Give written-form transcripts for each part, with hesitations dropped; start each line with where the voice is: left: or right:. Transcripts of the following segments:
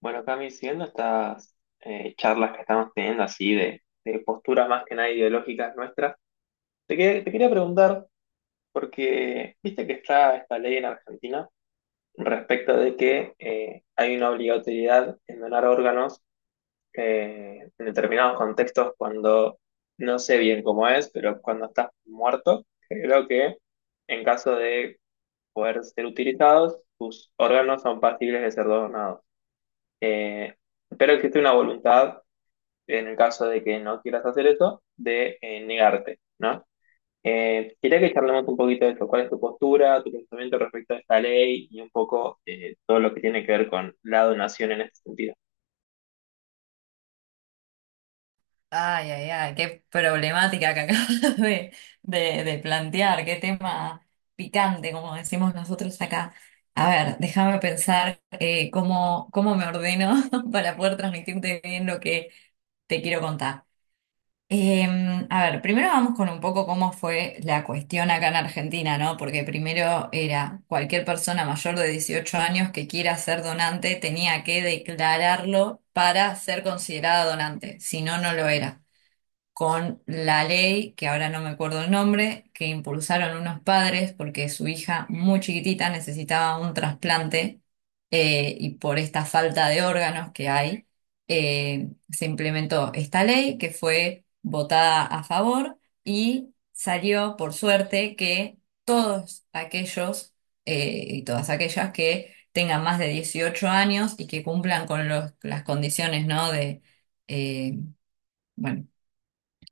left: Bueno, Cami, siguiendo estas charlas que estamos teniendo así de posturas más que nada ideológicas nuestras, te quería preguntar, porque viste que está esta ley en Argentina respecto de que hay una obligatoriedad en donar órganos en determinados contextos cuando, no sé bien cómo es, pero cuando estás muerto, creo que en caso de poder ser utilizados, tus órganos son pasibles de ser donados. Eh, Espero que esté una voluntad en el caso de que no quieras hacer eso, de negarte, ¿no? Quería que charlemos un poquito de esto, cuál es tu postura, tu pensamiento respecto a esta ley y un poco todo lo que tiene que ver con la donación en este sentido.
right: Ay, ay, ay, qué problemática que acabas de, de plantear. Qué tema picante, como decimos nosotros acá. A ver, déjame pensar cómo, cómo me ordeno para poder transmitirte bien lo que te quiero contar. Eh, a ver, primero vamos con un poco cómo fue la cuestión acá en Argentina, ¿no? Porque primero era cualquier persona mayor de 18 años que quiera ser donante tenía que declararlo para ser considerada donante, si no, no lo era con la ley, que ahora no me acuerdo el nombre, que impulsaron unos padres porque su hija muy chiquitita necesitaba un trasplante, y por esta falta de órganos que hay, se implementó esta ley que fue votada a favor y salió, por suerte, que todos aquellos y todas aquellas que tengan más de 18 años y que cumplan con las condiciones, ¿no? De, eh, bueno,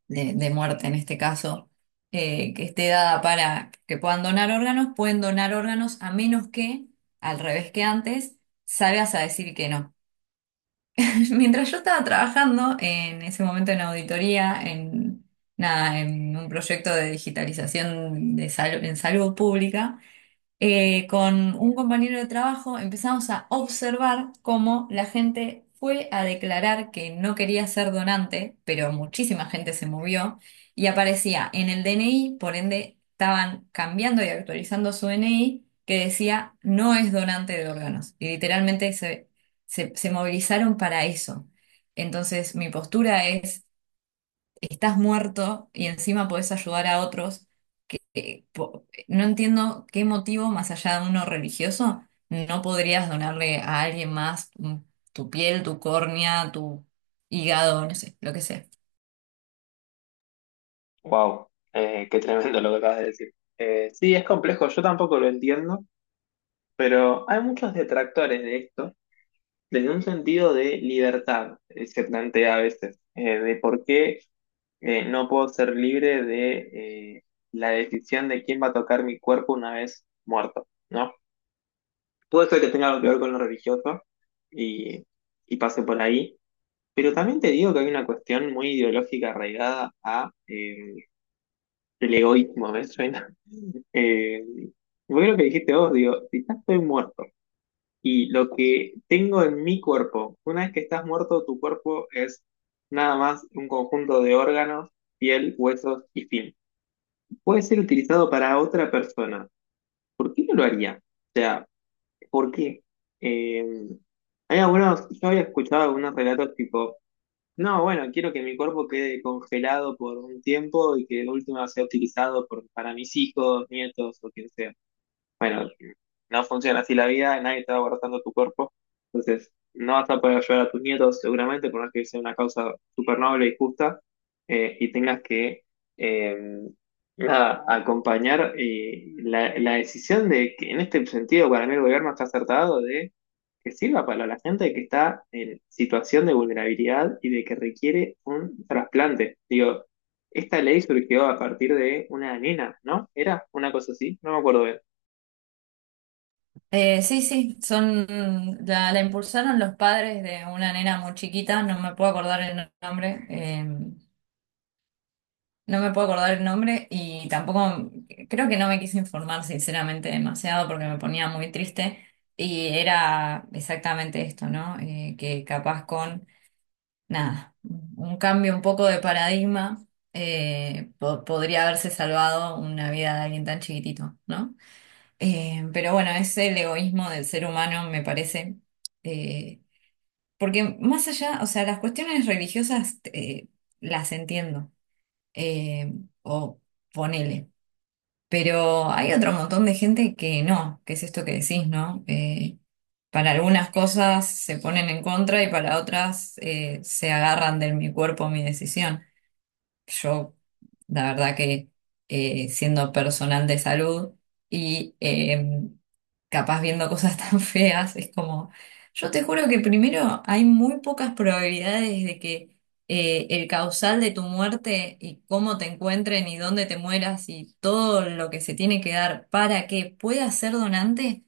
right: de muerte en este caso, que esté dada para que puedan donar órganos, pueden donar órganos a menos que, al revés que antes, salgas a decir que no. Mientras yo estaba trabajando en ese momento en auditoría, en, nada, en un proyecto de digitalización de en salud pública, con un compañero de trabajo empezamos a observar cómo la gente fue a declarar que no quería ser donante, pero muchísima gente se movió y aparecía en el DNI, por ende estaban cambiando y actualizando su DNI que decía no es donante de órganos. Y literalmente se, se movilizaron para eso. Entonces, mi postura es: estás muerto y encima podés ayudar a otros. No entiendo qué motivo, más allá de uno religioso, no podrías donarle a alguien más tu piel, tu córnea, tu hígado, no sé, lo que sea.
left: Wow, qué tremendo lo que acabas de decir. Sí, es complejo, yo tampoco lo entiendo, pero hay muchos detractores de esto desde un sentido de libertad, se plantea a veces, de por qué no puedo ser libre de la decisión de quién va a tocar mi cuerpo una vez muerto, ¿no? Puede ser que tenga algo que ver con lo religioso y, y pase por ahí, pero también te digo que hay una cuestión muy ideológica arraigada a el egoísmo, ¿me suena? Eh, bueno, lo que dijiste vos, digo, si ya estoy muerto y lo que tengo en mi cuerpo, una vez que estás muerto, tu cuerpo es nada más un conjunto de órganos, piel, huesos y fin. Puede ser utilizado para otra persona. ¿Por qué no lo haría? O sea, ¿por qué? Eh, Hay algunos, yo había escuchado algunos relatos tipo, no, bueno, quiero que mi cuerpo quede congelado por un tiempo y que de última sea utilizado para mis hijos, nietos o quien sea. Bueno, no funciona así la vida, nadie te va abrazando tu cuerpo, entonces no vas a poder ayudar a tus nietos seguramente, por más que sea una causa súper noble y justa, y tengas que eh, nada, acompañar la decisión de que en este sentido para mí el gobierno está acertado de que sirva para la gente que está en situación de vulnerabilidad y de que requiere un trasplante. Digo, esta ley surgió a partir de una nena, ¿no? ¿Era una cosa así? No me acuerdo bien.
right: Sí, sí, son, la impulsaron los padres de una nena muy chiquita, no me puedo acordar el nombre. No me puedo acordar el nombre y tampoco, creo que no me quise informar sinceramente demasiado porque me ponía muy triste y era exactamente esto, ¿no? Que capaz con, nada, un cambio un poco de paradigma, podría haberse salvado una vida de alguien tan chiquitito, ¿no? Pero bueno, es el egoísmo del ser humano, me parece. eh, Porque más allá, o sea, las cuestiones religiosas las entiendo, eh, o ponele. Pero hay otro montón de gente que no, que es esto que decís, ¿no? Para algunas cosas se ponen en contra y para otras, se agarran del mi cuerpo, mi decisión. Yo, la verdad que, siendo personal de salud y, capaz viendo cosas tan feas, es como, yo te juro que primero hay muy pocas probabilidades de que, el causal de tu muerte y cómo te encuentren y dónde te mueras y todo lo que se tiene que dar para que puedas ser donante,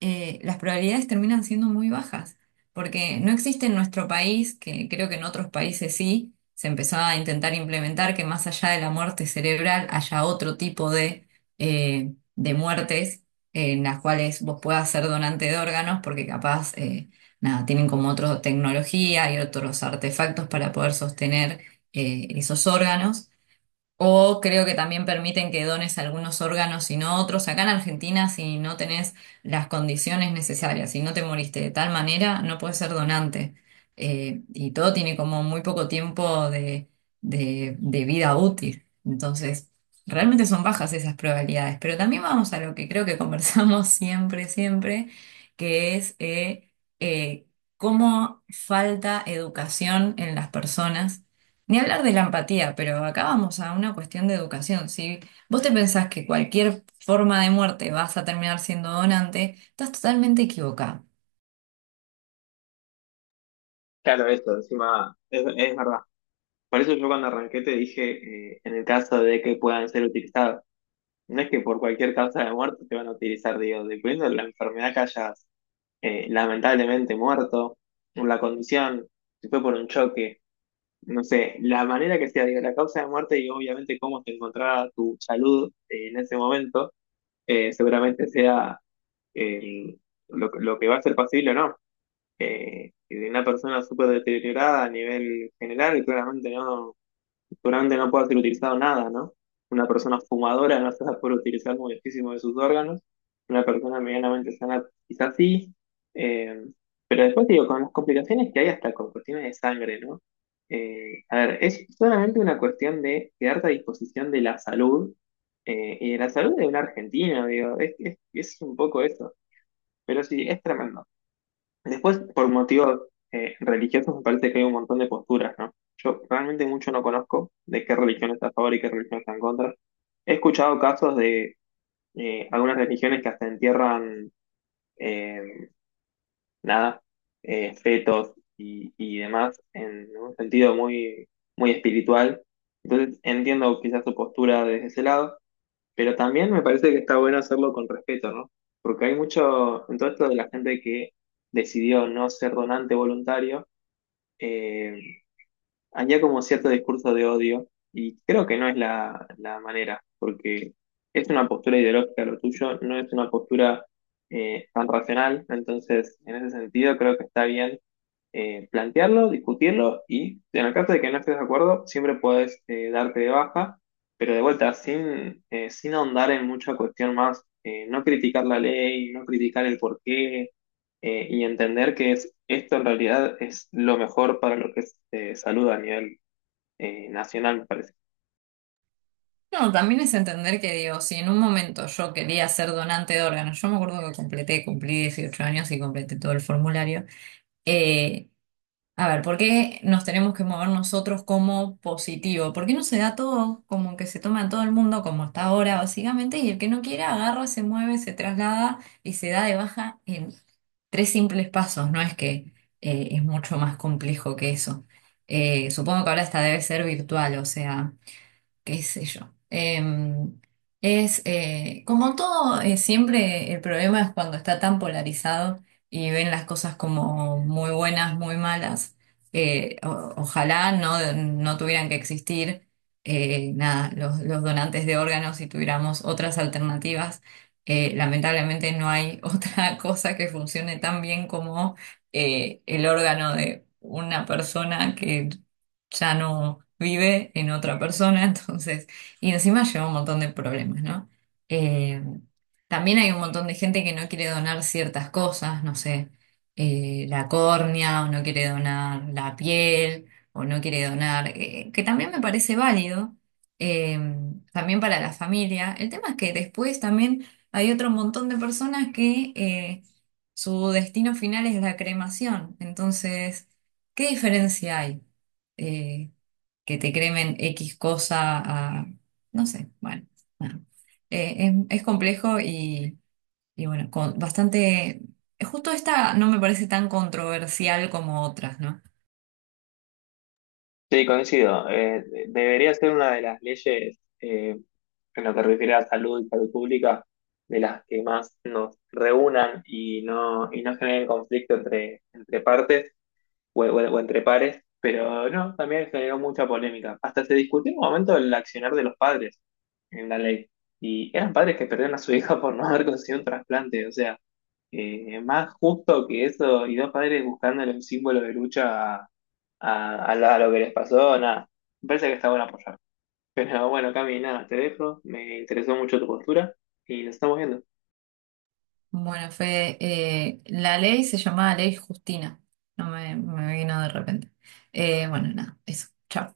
right: las probabilidades terminan siendo muy bajas, porque no existe en nuestro país, que creo que en otros países sí, se empezó a intentar implementar que más allá de la muerte cerebral haya otro tipo de muertes en las cuales vos puedas ser donante de órganos, porque capaz, nada, tienen como otra tecnología y otros artefactos para poder sostener esos órganos. O creo que también permiten que dones algunos órganos y no otros. Acá en Argentina, si no tenés las condiciones necesarias, si no te moriste de tal manera, no puedes ser donante. Y todo tiene como muy poco tiempo de, de vida útil. Entonces, realmente son bajas esas probabilidades. Pero también vamos a lo que creo que conversamos siempre, siempre, que es eh, cómo falta educación en las personas, ni hablar de la empatía, pero acá vamos a una cuestión de educación. Si vos te pensás que cualquier forma de muerte vas a terminar siendo donante, estás totalmente equivocado.
left: Claro, eso, encima, es verdad. Por eso yo cuando arranqué te dije, en el caso de que puedan ser utilizados, no es que por cualquier causa de muerte te van a utilizar, digo, dependiendo de la enfermedad que hayas lamentablemente muerto, o la condición, si fue por un choque, no sé, la manera que sea, digo, la causa de muerte y obviamente cómo te encontraba tu salud en ese momento, seguramente sea eh, lo que va a ser posible o no y de una persona súper deteriorada a nivel general, claramente no, seguramente no puede ser utilizado nada, ¿no? Una persona fumadora no se va a poder utilizar muchísimo de sus órganos, una persona medianamente sana quizás sí, eh, pero después te digo, con las complicaciones que hay hasta con cuestiones de sangre, ¿no? A ver, es solamente una cuestión de quedarte a disposición de la salud y de la salud de un argentino, digo, es un poco eso, pero sí, es tremendo. Después, por motivos religiosos, me parece que hay un montón de posturas, ¿no? Yo realmente mucho no conozco de qué religión está a favor y qué religión está en contra. He escuchado casos de algunas religiones que hasta entierran, eh, nada, fetos y demás en un sentido muy, muy espiritual. Entonces, entiendo quizás su postura desde ese lado. Pero también me parece que está bueno hacerlo con respeto, ¿no? Porque hay mucho, en todo esto de la gente que decidió no ser donante voluntario, eh, había como cierto discurso de odio y creo que no es la manera, porque es una postura ideológica lo tuyo, no es una postura tan racional, entonces en ese sentido creo que está bien plantearlo, discutirlo y en el caso de que no estés de acuerdo, siempre puedes darte de baja, pero de vuelta, sin ahondar en mucha cuestión más, no criticar la ley, no criticar el porqué y entender que esto en realidad es lo mejor para lo que es salud a nivel nacional, me parece.
right: No, también es entender que, digo, si en un momento yo quería ser donante de órganos, yo me acuerdo que completé, cumplí 18 años y completé todo el formulario. eh, A ver, ¿por qué nos tenemos que mover nosotros como positivo? ¿Por qué no se da todo como que se toma en todo el mundo como está ahora, básicamente? Y el que no quiera agarra, se mueve, se traslada y se da de baja en tres simples pasos. No es que, es mucho más complejo que eso. Supongo que ahora esta debe ser virtual, o sea, qué sé yo. Es como todo, siempre el problema es cuando está tan polarizado y ven las cosas como muy buenas, muy malas. Ojalá no, no tuvieran que existir, nada, los donantes de órganos y tuviéramos otras alternativas. Lamentablemente no hay otra cosa que funcione tan bien como el órgano de una persona que ya no vive en otra persona, entonces, y encima lleva un montón de problemas, ¿no? Eh, también hay un montón de gente que no quiere donar ciertas cosas, no sé, la córnea, o no quiere donar la piel, o no quiere donar, que también me parece válido, eh, también para la familia. El tema es que después también hay otro montón de personas que, su destino final es la cremación, entonces, ¿qué diferencia hay? eh, que te cremen X cosa a, no sé, bueno, nada. Es complejo y bueno, con bastante, justo esta no me parece tan controversial como otras, ¿no?
left: Sí, coincido. Debería ser una de las leyes en lo que refiere a salud y salud pública, de las que más nos reúnan y no generen conflicto entre partes o entre pares, pero no, también generó mucha polémica. Hasta se discutió en un momento el accionar de los padres en la ley. Y eran padres que perdieron a su hija por no haber conseguido un trasplante. O sea, más justo que eso, y dos padres buscándole un símbolo de lucha a lo que les pasó, nada. Me parece que está bueno apoyar. Pero bueno, Cami, nada, te dejo. Me interesó mucho tu postura y nos estamos viendo.
right: Bueno, Fede, la ley se llamaba Ley Justina, no me, me vino de repente. Bueno, nada, eso, chao.